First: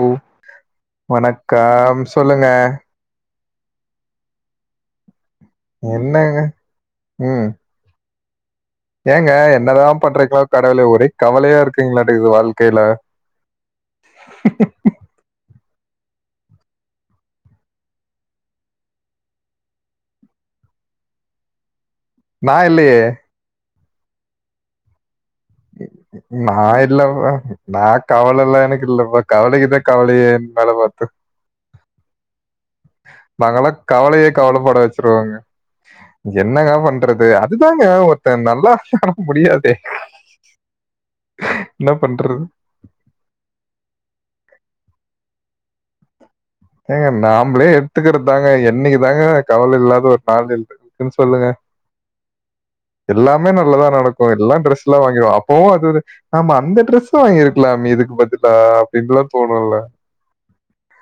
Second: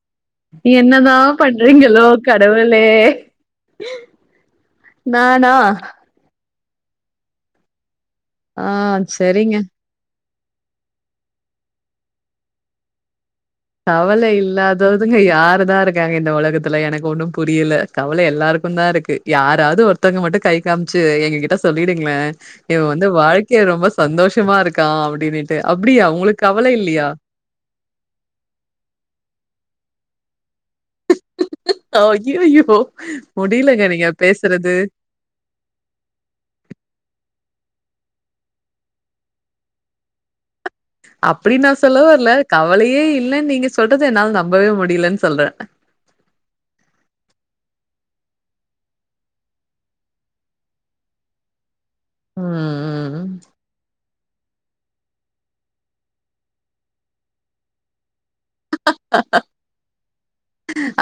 ஆ [unintelligible] என்னதா பண்றீங்களோ கடவுளே நானா என்னங்க ம் ஆ ஏங்க சரிங்க என்னதா பண்றீங்களோ கடவுலே ஒரே கவலையா இருக்கீங்களாட்குது வாழ்க்கையில கவலை இல்லாதோர் அதுங்க யாரு தா இருக்காங்க இந்த உலகத்துல எனக்கு ஒன்னு புரியல கவலை எல்லாருக்கும் தா இருக்கு யாராவது ஒருத்தவங்க மட்டும் கை காமிச்சு எங்க கிட்ட சொல்லிடுங்க நா இவன் இல்லையே வந்து வாழ்க்கைய ரொம்ப சந்தோஷமா இருக்கான் அப்படின்னு அப்டியா உங்களுக்கு நா கவல இல்லையா இல்லப்பா நா கவலல்லா எனக்கு இல்லப்பா கவலைக்கு தா கவலையே என் மேல பாத்து ஐய்யோயோ நாங்கல்லா முடிலங்க நீங்க கவலையே பேசுறது [unintelligible] என்னங்க பண்றது அதுதாங்க ஒருத்த நல்லா [unintelligible] முடியாதே அப்டி நா என்ன சொல்ல வர்ல பண்றது கவலையே இல்லன்னு நீங்க சொல்றது என்னால நம்பவே முடிலன்னு சொல்ற ஏங்க நாம்ளே எடுத்துக்கிறதாங்க என்னைக்கு தாங்க கவல இல்லாத ஒரு நாள் இருக்கு ம் சொல்லுங்க ம் ம் எல்லாமே நல்லதா நடக்கு எல்லா டிரெஸ் லா வாங்கிருவோ அப்பவு அது அது ஆமா அந்த டிரெஸ்ஸு வாங்கிருக்கலாமே இதுக்கு பதில் லா அப்டின்லா தோனுல்ல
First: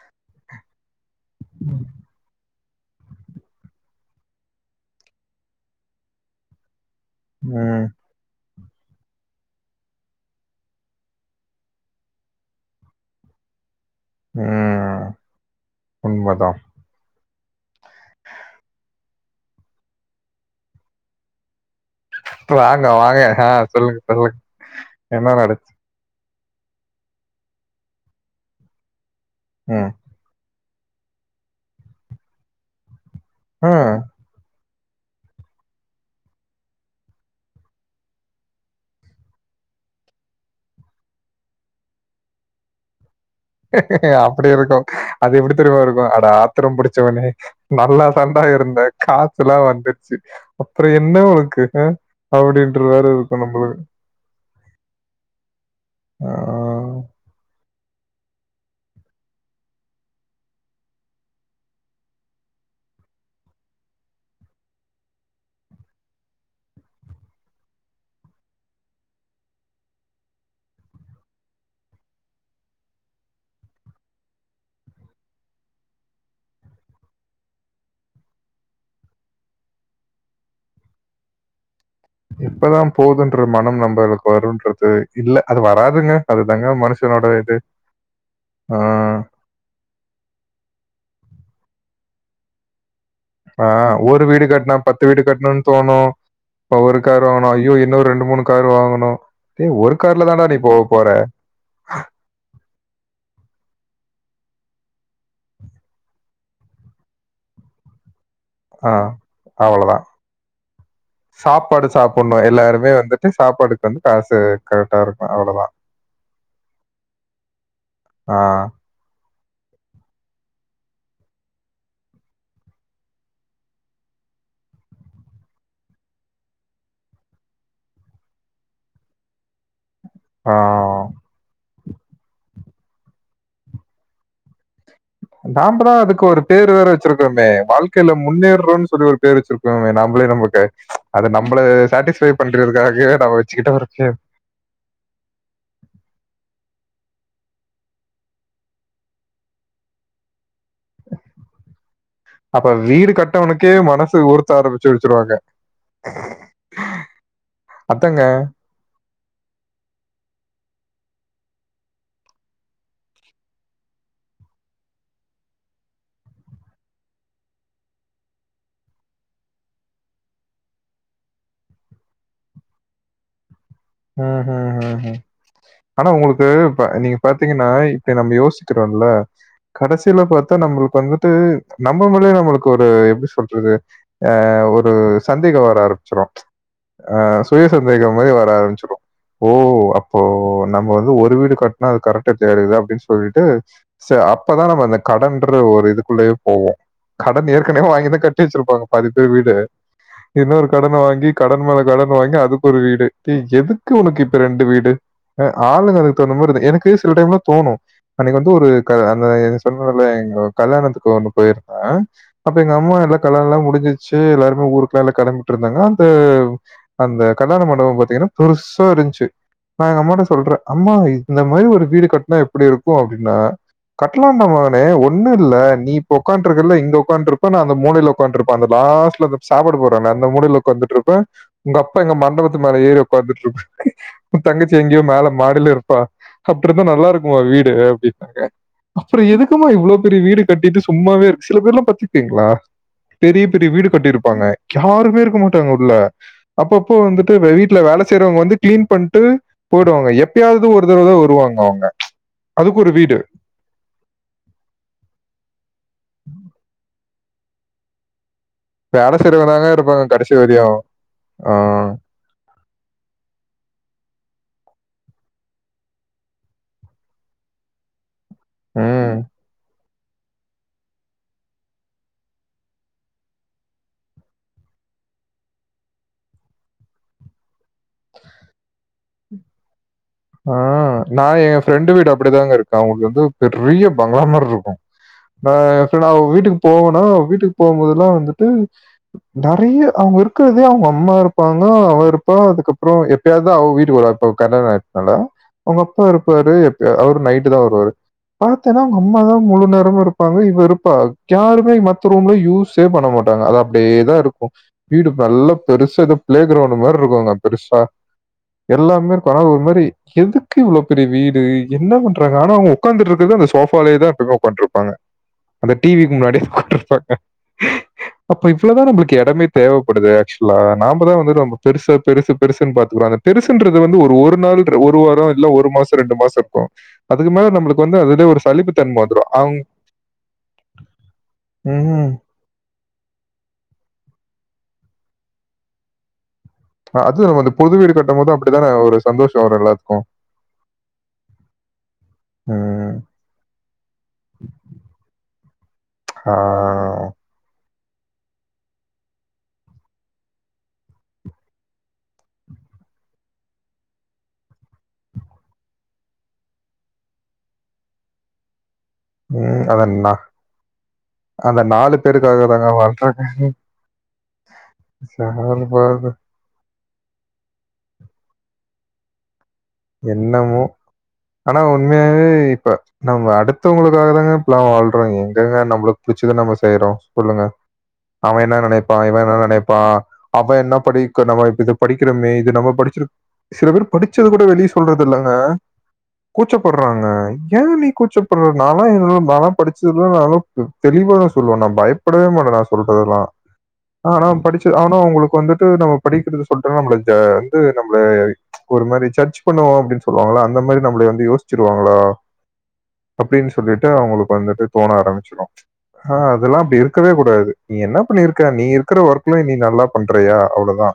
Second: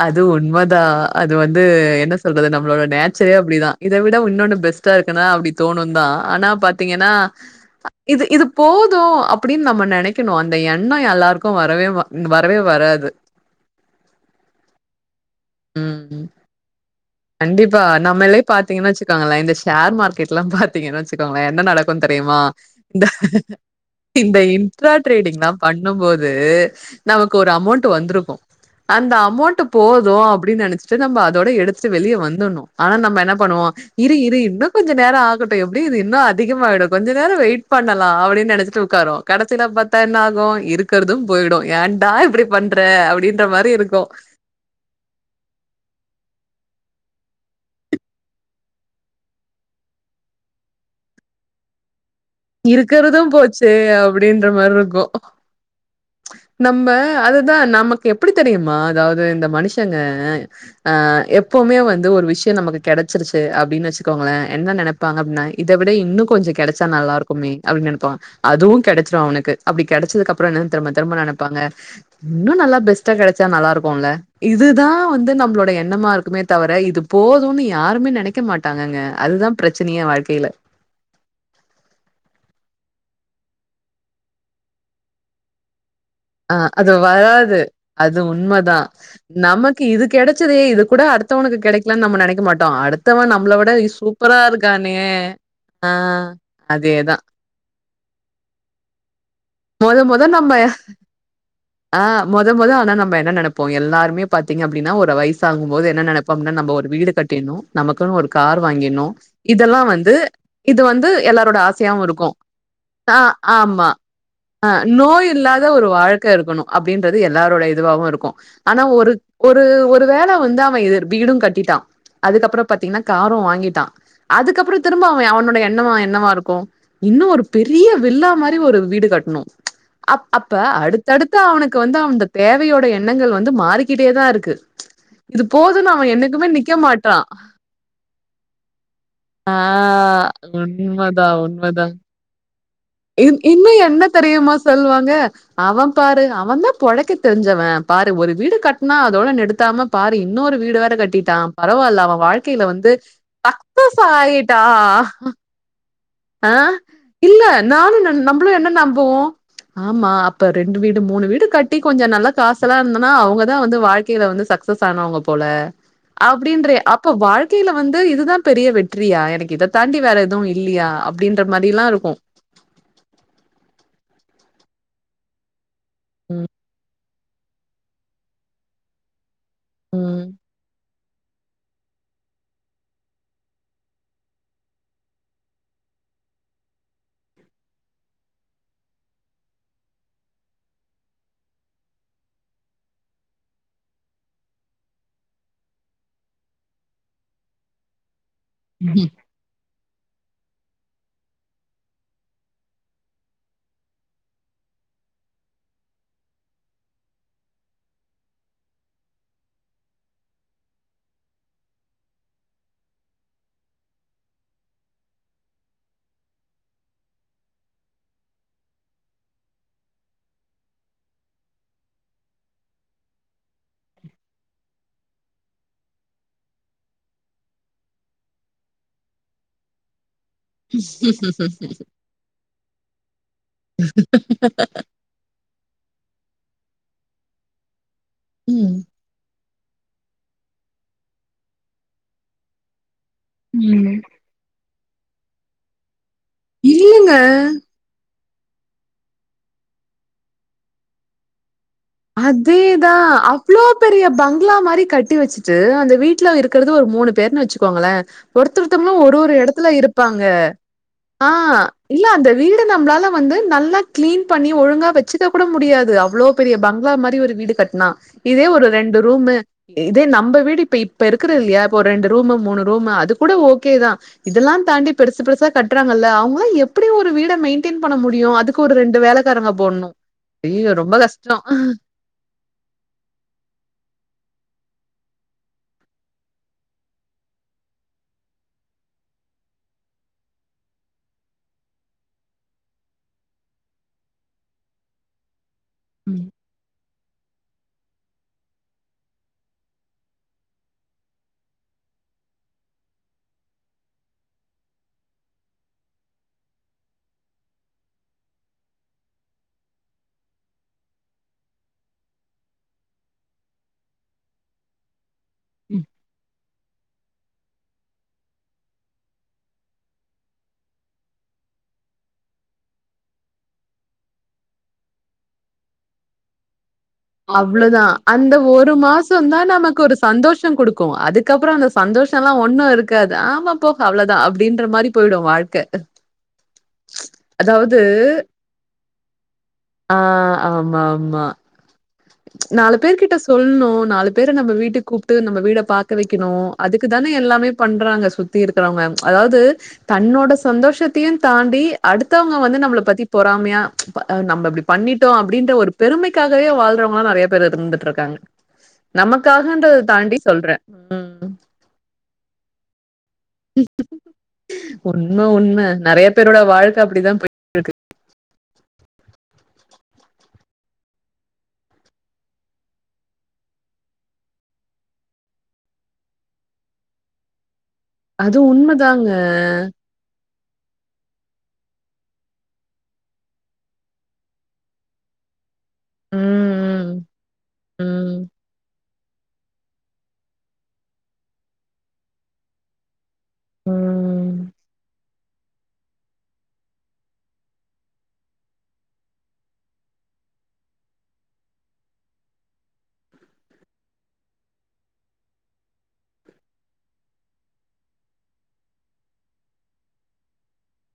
அது உண்மதா அது வந்து என்ன சொல்றது நம்மளோட நே ச்சரே அப்டிதா இத விட உன்னொன்னு பெஸ்ட்டா இருக்குனா அப்டி தோணுதா ஆனா பாத்தீங்கனா ம் இது இது போது அப்டின் நம்ம நெனைக்கணு அந்த எண்ண எல்லாருக்கு வரவே வ ம் வரவே வராது ம் ம். உண்மதா கண்டிப்பா நம்மளே பாத்தீங்கனா வெச்சுக்கோங்களே இந்த ஷேர் மார்க்கெட்லா பாத்தீங்கனா வெச்சுக்கோங்களே என்ன நடக் க்கும் தெரியுமா வாங்க, இந்த வாங்க. ஆ சொல்லுங்க, சொல்லுங்க. இந்த என்ன இன்ட்ராட்ரேடிங்லா நடந்துச்சு? பண் ணும் போது நமக்கு ஒரு அமௌண்ட் வந்துருக்கு அந்த அமௌண்ட் ட்டு ம். போது அப்டின் நெனச்சிட்டு நம்ப அதோட எடுத்துட்டு வெளிய வந்துர்ணு ஆனா நம்ம என்னப் பண்ணுவோ ம். இரு இரு இன்னு கொஞ்ச நேர ஆகட்டு எப்டியு இது இன்னு அதிகமாயிடு கொஞ்ச நேர வெயிட் பண்ணலா அப்டின் நெனச்சிட்டு உக்காருவோ கடச்சில பாத்தா என்ன ஆகு இருக்கறது போயிடு ஏன்டா இப்டிப் பண்ற அப்டின்ற மாரி இருக்கு அப்டி இருக்கு அது எப்டி தெரியுமா இருக்கு அட ஆத்தரம் புடிச்சவனே நல்லா தாண்டா இருந்தே காசுலா வந்துர்ச்சு அப்ற என்ன ஒனக்கு ஹ இருக்கறது போச்சே அப்டின்ற மார்ருக்கு ஆ. நம்ம அதுதா நமக்கு எப்டி தெரியுமா அதாவ்து இந்த மனுஷங்க ஆ எப்பவுமே வந்து ஒரு விஷ்ய நமக்கு கெடச்சிருச்சு அப்டின் வச்சுக்கோங்களே என்ன நெனப் ப்பாங்க அப்டினா இத விட இன்னு கொஞ்ச கெடச்சா நல்லா இருக் க்குமே அப்டின் நெனப்பாங்க அதுவு கெடச்சிரு அவனுக்கு அப்டி கெடச்சதுக்கப்பற என்னன் திரும்ப திரும்ப நெனப்பாங்க இன்னு நல்லா பெஸ்ட்டா கெடச்சா நல்லாருக்குல்ல இதுதா வந்து நம்மளோட எண்ணமா இருக்குமே தவர இது போதுனு யாருமே நெனைக்க மாட்டாங்கங்க அதுதா பிரச்சனையே வாழ்க்கைல எப்பதா போதுன்ற மனம் நம்பளுக்கு வருன்றது இல்ல அது வராதுங்க ஆ அதுதாங்க அது மனுஷனோட இது. வராது அது உண்மதா ஆ, நமக் கு இது கெடச்சதே இது கூட அடுத்தவனுக்கு கெடைக்கலன் நம்ம நெனைக்க மாட்டோ அடுத் ஆ ஒரு வீடு கட்னா பத்து வீடு கட்ணுன் ஆ தோணு இப்ப ஒரு அதேதா காரு வாங்குனா ஐயயோ இன்னு ரெண்டு மூணு காரு வாங்கணு டே ஒரு மொத மொத கார்ல தாண்டா நம்ம நீ போக போற ஆ மொத மொத ஆனா நம்ம என்ன நெனப்போ எல்லாருமே பாத்தீங்க அப்டினா ஒரு வயசாகும் போது என்ன நெனப் பம்னா நம்ப ஒரு வீடு கட்டிர்ணு நமக்குன்னு ஒரு கார் ஆ வாங்கிர்னு இதெல்லா அவ்வளதான். வந்து இது வந்து எல்லாரோட ஆசையாவு இருக் பொண்ணு எல்லாருமே வந்துட்டு சாப்பாடுக்கு வந்து காசு ஆ கரெக்ட்டா நோய் இருக்கணும். இல்லாத அவ்வளதான். ஒரு வாழ்க்க இருக்கணு அப்டின்றது எல்லாரோட இதுவாவு இருக்கு ஆ, ஆனா ஒரு ஒரு ஒரு வேல வந்து அவ இர் வீடு கட்டிட்டா அதுக்கப்றோ பாத்தீங்கனா காரு வாங்கிட்டா அதுக்கப்றோ திரும்ப அவ அவனோட எண்ணோவு என்னவா இருக்கு இன்னு ஒரு பெரிய வில்லா மாரி ஒரு வீடு கட்ணு அப் அப்ப ஆ. அடுத் தடுத்து அவனுக்கு வந்து அந்த தேவையோட எண்ணங்கள் வந்து மாறிக்கிட்டேதா இருக்கு இது போதுன்னு நாம்பதா அவன் அதுக்கு ஒரு என்னைக்குமே பேரு நிக்க வேற மாட்றான். வெச்சிருக்கோமே வாழ்க்கைல முன்னேற்றோன்னு சொல்லி ஒரு பேரு ஆ வெச்சுருக்கோங்க நம்பளே நமக்கு அத உண்மதான், நம்பள உண்மதான். சாட்டிஸ்ஃபை பண்றதுக்காகயே நம்ம வெச்சுக்கிட்ட ஒரு பேரு இப்பயுமா சொல்லுவாங்க அவ பாரு அவன்தா பொழைக்க தெரிஞ்சவ பாரு ஒரு வீடு கட்னா அதோட நிறுத்தாம பாரு இன்னோரு வீடு வேற கட்டிட்டான் பரவால்ல அவ வாழ்க்கையில அப்ப வந்து வீடு கட்டவனுக்கே சக்சஸ் மனசு உறுத்த ஆயிட்டா ஆரம்பிச்சு வச்சுருவாங்க. ஆ இல்ல நானும் நன் அதாங்க. நம்பளு என்ன நம்புவோ ம்ச் ஆமா அப்ப ரெண்டு வீடு மூணு வீடு கட்டி கொஞ்ச நல்லா காசுலா இருந்துனா அவுங்கதா வந்து வாழ்க்கையில வந்து சக்ஸ் சக்சஸ் ஆனவங்கபோல அப்டின்றே அப்ப வாழ்க்கையில வந்து இதுதா பெரிய வெற்றியா எனக்கு இத தாண்டி வேற எதுவும் இல்லையா அப்டின்ற மாரில்லா இருக்கு ஹ்ம் ஹ்ம் ஹ்ம் ஹ்ம் ஆனா ம் உங்களுக்கு இப்ப நீங்க பாத்தீங்கன்னா இப்ப நம்ப யோசிக்கிறோல்ல கடசில ம் பாத்தா நம்புளுக்கு வந்துட்டு நம்ப மேலயே நம்பளுக்கு ஒரு எப்டி சொல்றது ஆ ஒரு சந்தேகம் வர ஆரம்பிச்சிரு ம்ச் ஆ சுய சந்தேகம் மாரி வர ஆரம்பிச்சி ஓ அப்போ நம்ம வந்து ஒரு வீடு கட்னா அது கரெட்டா தேறது அப்டின் சொல்ட்டு ச அப்பதா நம்ம அந்த கடன்ற ஒரு இதுக்குள்ளயே போவோ கடன் ஏற்கனவே வாங்கிதா கட்ட கட்டிவச்சிருப்பாங்க பாதி பேர் வீடு இன்னொரு கடன வாங்கி கடன் மேல கடன் வாங்கி அதுக்கு ஒரு வீடு ஏ எதுக் க்கு உனக்கு இப்ப ரெண்டு வீடு ம் ஆளுங்க அதுக்கு தவுந்த மா [unintelligible] எனக்கு சில டைம்லா தோணு அன்னக்கி வந்து ஒரு க அந்த எது சொல்வேல எங்க கல்யாணத்துக்கு வந்து பேயிருந்த அப்ப எங்க அம்மா எல்லா கல்லாணலா முடிஞ்ச்சிருச்சி எல்லாருமே ஊருக்குலா எல்லா களம்பிட்ருந்தாங்க அந்த அந்த கல்யாண மண்டபம் பாத்தீங்கன்னா பெருசா இருஞ்ச்சு நா எங்க அம்மாட்ட சொல்ற அம்மா இந்த மாரி ஒரு வீடு கட்னா எப்புடி இருக்கு அப்படின்னா கட்லாண்ட மகனே ஒண்ணு இல்ல நீ இப்ப உக்காண்ட்ருக்கல்ல இங்க உக்காண்ட்ருப்ப நா அந்த மூலையில ஒக் உக்காண்ட்ருப்ப அந்த லாஸ்ட்ல சாப்பாடு போடுறானே அந்த மூலைல ஒக் உக்காந்துட்ருப்ப உங்க அப்பா எங்க மண்டபத்து மேல ஏறி உக்காந்துட்ருப்பாரு உ தங்கச்சி எங் இவ மேல மாடில இருப்பா அப்ட்ருந்தா நல்லா இருக்குமா வீடு அப்டினாங்க ம் அப்புறோ எதுக்குமா இவ்ளோ பெரிய வீடு கட்டிட்டு சும்மாவே இருக்கு சில பேர்லா பாத்தித்திங்ளா பெரிய பெரிய வீடு ம் கட்டிருப்பாங்க யாருமே இருக்க மாட்டாங்க உள்ள அப்பப்போ இல்லங்க வந்துட்டு வே வீட்ல வேலஸ் செய்றவங்க வந்து கிளீன் பண்ட்டு போயிடுவாங்க எப்பயாவது ஒரு தடவதா வருவாங்க அவுங்க அதேதா அப் இவ்ளோ பெரிய பங்களா மாரி கட்டி வச்சுட்டு அந்த வீட்ல இருக்குறது ஒரு மூணு பேர்ன்னு வச்சுக்கோங்களே ஒருத்தருத்தவங்களு வேல ஒரு ஒரு செய்றவங்க எடத்துல தாங்க இருப்பாங்க கடைசி வரையும். ஆ இல்ல அந்த வீ டு நம்ளால வந்து நல்லா கிளீன் பண்ணி ஒழுங்கா வச்சுக்க கூட முடியாது அவ்ளோ பெரிய பங் களா மாரி ஒரு வீடு கட்னா இதே ஒரு ம். ரெண்டு ம். ரூமு இதே நம்ம வீடு இப்ப இப்ப இருக்குறோ இல்லையா இப்ப ரெண்டு ரூமு மூணு ரூமு அது கூட ஓகே தா இதெல்லா தாண்டி பெருசு பெருசா கட்றாங்கல்ல அவுங்களா எப்டி ஒரு வீட மெயின்டெயின் பண்ண முடியு அதுக் கு ஒரு ரெண்டு வேலைக்காரங்க போடணு ஆ நா ஏ ஃப்ரெண்டு வீடு அப்டிதாங்க இருக்கு அவங்கள்து வந்து பெரிய பங்களா மார்ருக்கு நா எப்பனா அவுங்க வீட்டுக்கு போவேனா வீட்டுக்கு போம்போதெல்லா வந்துட்டு நெறைய அவுங்க இருக்கிறதே அவுங்க அம்மா இருப்பாங்க அவே இருப்பா அதுக்கப்புறோ எப் எப்பயாவது தா அவங்க வீட்டுக்கு வராரு இப்ப கல்யாணோ ஆயிருச்சுனால அவுங்க அப்பா இருப்பாரு எப்யா அவரு நைட்டு தா வருவாரு பாத்தேன்னா அவுங்க அம்மாதா முழு நேரமு இருப்பாங்க இவ இருப்பா யாருமே மத்த ரூம்லா யூஸ் சேவ் பண்ண மாட்டாங்க அது அப்டியேதா இருக்கும் வீடுப்பல்லா பெருசா எதோப் பிளே கிரௌண்டு மார்ருக்குங்க பெருசா எல்லாமே ஒரு கணவுமர் எ எதுக்கு இவ்ளோ பெரிய வீடு என்ன பண்றாங்க ஆனா அவுங்க உக்காந்துட்டு இருக்கறது அந்த சோஃபாலயேதா எப்பமே உக்காண்ட்ருப் பாங்க அந்த டி விக்கு முன்னாடியே உக்காண்ட்ருப்பாங்க அப்ப இவ்ளோதா நம்புளுக்கு எடமே தேவப்படுது ஆக்சுவலா நாமதா வந்து நம்ப பெருசா பெருசு பெருசுன் பாத்துக்குறோ அத பெருசுன்றது வந்து ஒரு ஒரு நாள் ஒரு வாரோ இல்ல ஒரு மாச ரெண்டு மாச இருப்போ அதுக்கு மேல அவ்ளோதா நம்மளுக்கு வந்து அதிலயே அந்த ஒரு வந்துரும். மாசந்தா அவங்க நமக்கு ஒரு சந்தோஷ குடுக்கு அதுக்கப்றோ அந்த ம்ஹ்ம். சந்தோஷல்லா ஒன்னு இருக்காது ஆமா போப்பா அவ்ளோதா அப்டின்ற மாரி போய்டு வாழ்க்க அது நம்ம அந்த புது அதாவது வீடு கட்டும்போது அப்படிதானே ஒரு சந்தோஷம் வரும் ஆ எல்லாத்துக்கும். ஆமா ஆமா நாலு ம். பேர் கிட்ட சொல்ணு நாலு பேர நம்ம வீட்டுக் கூப்ட்டு நம்ம வீட பாக்க வைக்கணு ஆ. அது க்கு தானே எல்லாமே பண்றாங்க சுத்தி இருக்குறவங்க அதாவது தன்னோட சந்தோஷத்தையு தாண்டி அடுத்தவங்க வந்து நம்மள பத்தி பொறாமையா நம்ம இப்டி பண்ணிட்டோ அப்டின்ற ஒரு பெருமைக்காகவே வாழ் இருக்குறவுங்களு நெறய பேர் இருந்துட்டு இருக்காங்க ம். அத நமக்காகன்றத நா தாண்டி சொல்ற அந்த நாலு பேருக்காக தாங்க வாழ்ற உண்ம உண்ம நெறய சார்பாக பேரோட வாழ்க்க அப்டிதா போய் என்னமோ ஆனா உண்மையாவே இப்ப நம்ம அடுத்தவங்களுக்காக தாங்க இப்பல்லா வாழ்றோ எங்கங்க நம்மளுக்கு புடிச்சத நம்ம செய்றோ சொல்லுங்க அது அவே என்ன நெனைப்பா உண்மதாங்க. இவ என்ன நெனைப்பா அவ என்ன படிக்க நம்ம இப்ப இத படிக்கிறமே இது நம்ம படிச்சிரு சில பேர் படிச்சத கூட வெளிய சொல்றது இல்லங்க ம், கூச்சப்படுறாங்க ஏ நீ ம், கூச்சப்படுற நா ஆ என்ன நாலா படிச்சதுல்லா நாலா தெளிவா சொல்லுவே நா பயப்படவே மாட்டே நா சொல்றதெல்லா ம், ஆனா ம், படிச்சு ஆனா அவுங்களுக்கு வந்துட்டு நம்ம படிக்கறத சொல்ட்டா நம்மள ஜ வந்து நம்மள ஒரு மாரி ஜட்ஜ் பண்ணுவோ அப்டின் சொல்லுவாங்கள அந்த மாரி நம்மள வந்து யோசிச்சுருவாங்களா அப்டின் சொல்லிட்டு அவுங்களுக்கு வந்துட்டு தோண ஆரம்பிச்சிடு ஆ அதெல்லா அப்டி இருக்கவே கூடாது நீ என்ன பண்ணிருக்க நீ இருக்கிற ஒர்க்ல நீ நல்லா பண்றியா அவ்ளோதா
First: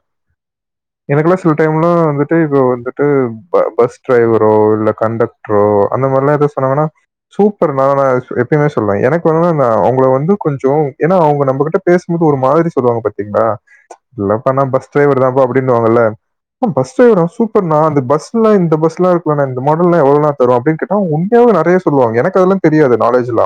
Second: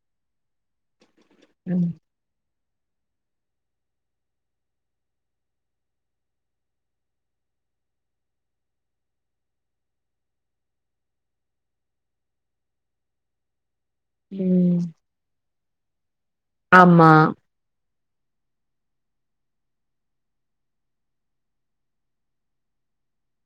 எனக்குலா சில ம், டைம்லா வந்துட்டு இப்ப வந்துட்டு பஸ் டிரைவரோ இல்ல கண்டக்டரோ அந்த மாரில்லா எது சொன்னாங்கனா சூப்பர் நா நா எப்பயுமே சொல்லுவ எனக்கு வந்துனா நா அவங்கள வந்து கொஞ்சோ ஏன்னா அவுங்க நம்மகிட்ட பேசுபோது ஒரு மாதிரி சொல்லுவாங்க பாத்தீங்ளா இல்லப்பா நா ம். பஸ் டிரைவர் தான்ப்பா அப்டின்னுவாங்கல்ல ஆ பஸ் ஆமா. டிரைவரா சூப்பர்னா அந்த பஸ் ல இந்த பஸ்லா இருக்குல்ல இந்த மாடல்லா எவ்ளோனா தருவா அப்டினு கேட்டா உண்மையாவே நெறய சொல்லுவாங்க எனக்கு அதெல்லா தெரியாது நாலேஜ்லா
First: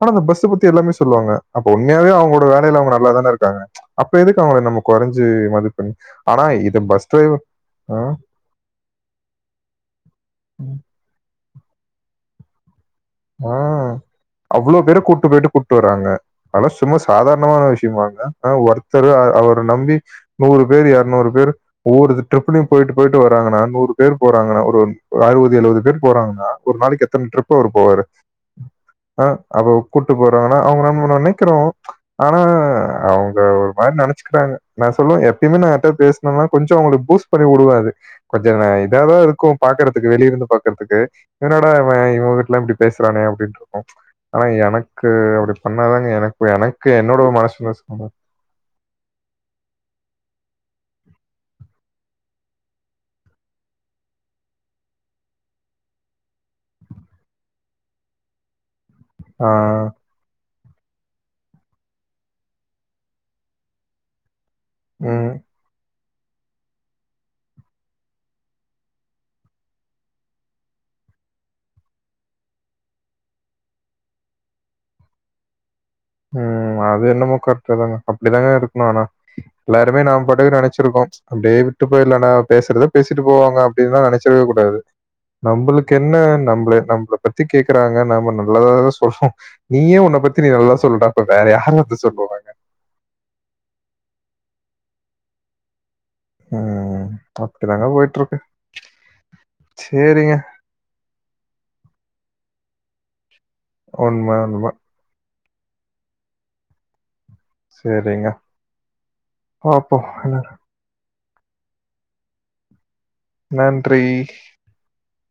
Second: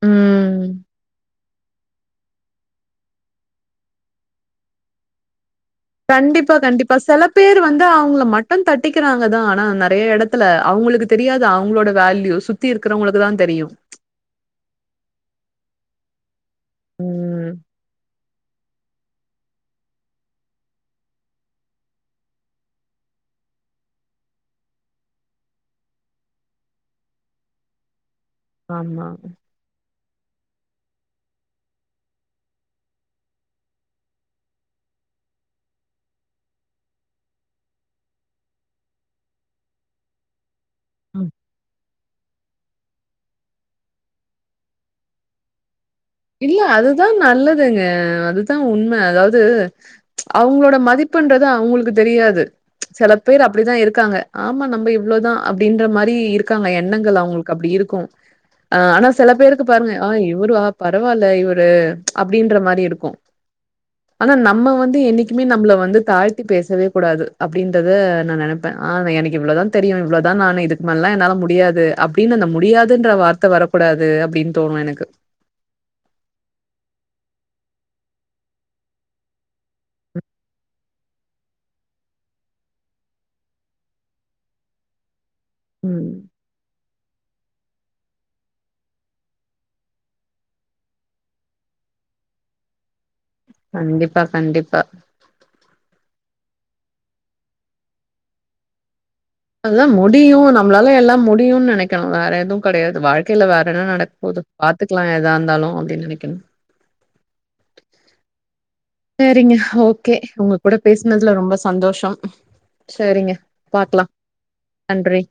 ஆனா அந்த பஸ்ஸ ம். பத்தி எல்லாமே சொல்லுவாங்க அப்ப உண்மையாவே அவுங்களோட வேலைல அவுங்க நல்லாதானே இருக்காங்க அப்ப எதுக்கு அவுங்கள நம்ம கொறஞ்சு மதி கண்டிப்பா கண்டிப்பா செல பேர் வந்து ஆ அவுங்கள மட்ட மட்ட தட்டிக்கிறாங்க தா ஆனா நெறய இடத்துல அவுங்களுக்கு தெரியாது அவுங்களோட வேல்யூ சுத்தி இருக்கிறவங்கள குதா தெரியு ஆ அவ்ளோ பேர கூட்டு போய்ட்டு கூட்டு வறாங்க அதலா சும்மா ம். சாதாரணமான விஷயமாங்க ஆ ஒருத்தர அவர நம்பி நூறு பேரு எரநூறு பேரு ஒவ்வொரு ட்ரிப்லு போய்ட்டு போயிட்டு வராங்கனா நூறு பேரு போறாங்கனா ஒரு அறுபது எழுபது பேர் போறாங்கனா ஒரு நாளைக்கு எத்தன டிரிப்பு அவரு போவாரு ஆமா ஆ அப்ப கூட்டு போறாங்கனா அவுங்க நம்ம நெனக்கிறோ ஆனா அவுங்க ஒரு மாரி நெனச்சுக்கிட்டாங்க நா சொல்லுவ நா எப்பயுமே நா யார்ட்டயாவது பேசனனா கொஞ்சோ அவுங்களுக்கு பூஸ் கொஞ்சோ உடுவ அது கொஞ்சோ இதாதா இருக்கு பாக்கறதுக்கு வெளிய இருந்து பாக் கறதுக்கு ம். என்னடா இவன் இவன் வீட்லா இப்டி பேசுறானே அப்டின்ருக்கு ஆனா எனக்கு அப்டி பண்ணாதாங்க எனக்கு இல்ல எனக்கு அதுதா என்னோட மனசு நல்லதுங்க வந்து அதுதா உண்ம அதாவது அவுங்களோட மதிப்புன்றது அவுங்களுக்கு தெரியாது செல பேர் அப்டிதா இருக்காங்க ஆமா நம்ம இவ்ளோ தா அப்டின்ற மாரி இருக்காங்க எண்ணங்கள் அவுங்களுக்கு அப்டி இருக்கும் ஆ ஆனா செல ஆ. பேருக்கு பாருங்க ஆ இவ்ரா பரவால்ல இவரு அப்டின்ற மாரி இருக்கு ஆனா நம்ம நம்ம வந்து ம். என்னைக்குமே நம்ள வந்து தாழ்த் தி பேசவே கூடாது அப்டின்றத நா நெனப்பே ஆ எனக்கு இவ்ளோதா தெரியு இவ்ளோதா நானு இது மாரில்லா என்னால முடியாது அப்டின்னு அந்த முடியாதுன்ற வார்த்த வரக்கூடாது அப்டின் தோணு எனக்கு ம் அது என்னமோ கரெக்ட் தாங்க அப்டிதாங்க இருக்கணு ஆனா எல்லாருமே நாம் பாட்டுக்கு நெனச்சிருக்கோ அப்டியே விட்டு போயிரலன்னா பேசுறத பேசிட்டு போவாங்க அப்டின்தா நெனச்சிரவே கூடாது நம்ளுக்கு ம் என்ன நம்மெல நம்பள பத்தி கேக்குறாங்க நாம நல்லததா சொல்றோ நீயே உன்ன பத்தி நீ நல்லா சொ சொல்டாப்ப வேற யார் வந்து சொல்லுவாங்க கண்டிப்பா கண்டிப்பா ம் அப்டி தாங்க போய்ட்டு இருக்கு அதுதா முடியு நம்ளால எல்லா முடியும்னு நெனக்கணு வேற எதுவு கெடையாது வாழ்க்கையில வேற என்ன நடக்க உண்ம, போது உண்ம. பாத்துக்கலா எதா இருந்தாலு அப்டின்னு நெனக்கணும் சரிங்க. சேரிங்க பாப்போம். ஓக்கே ஒங்க கூட பேசினதுல ரொம்ப சந்தோஷம் சேரிங்க நன்றி நன்றி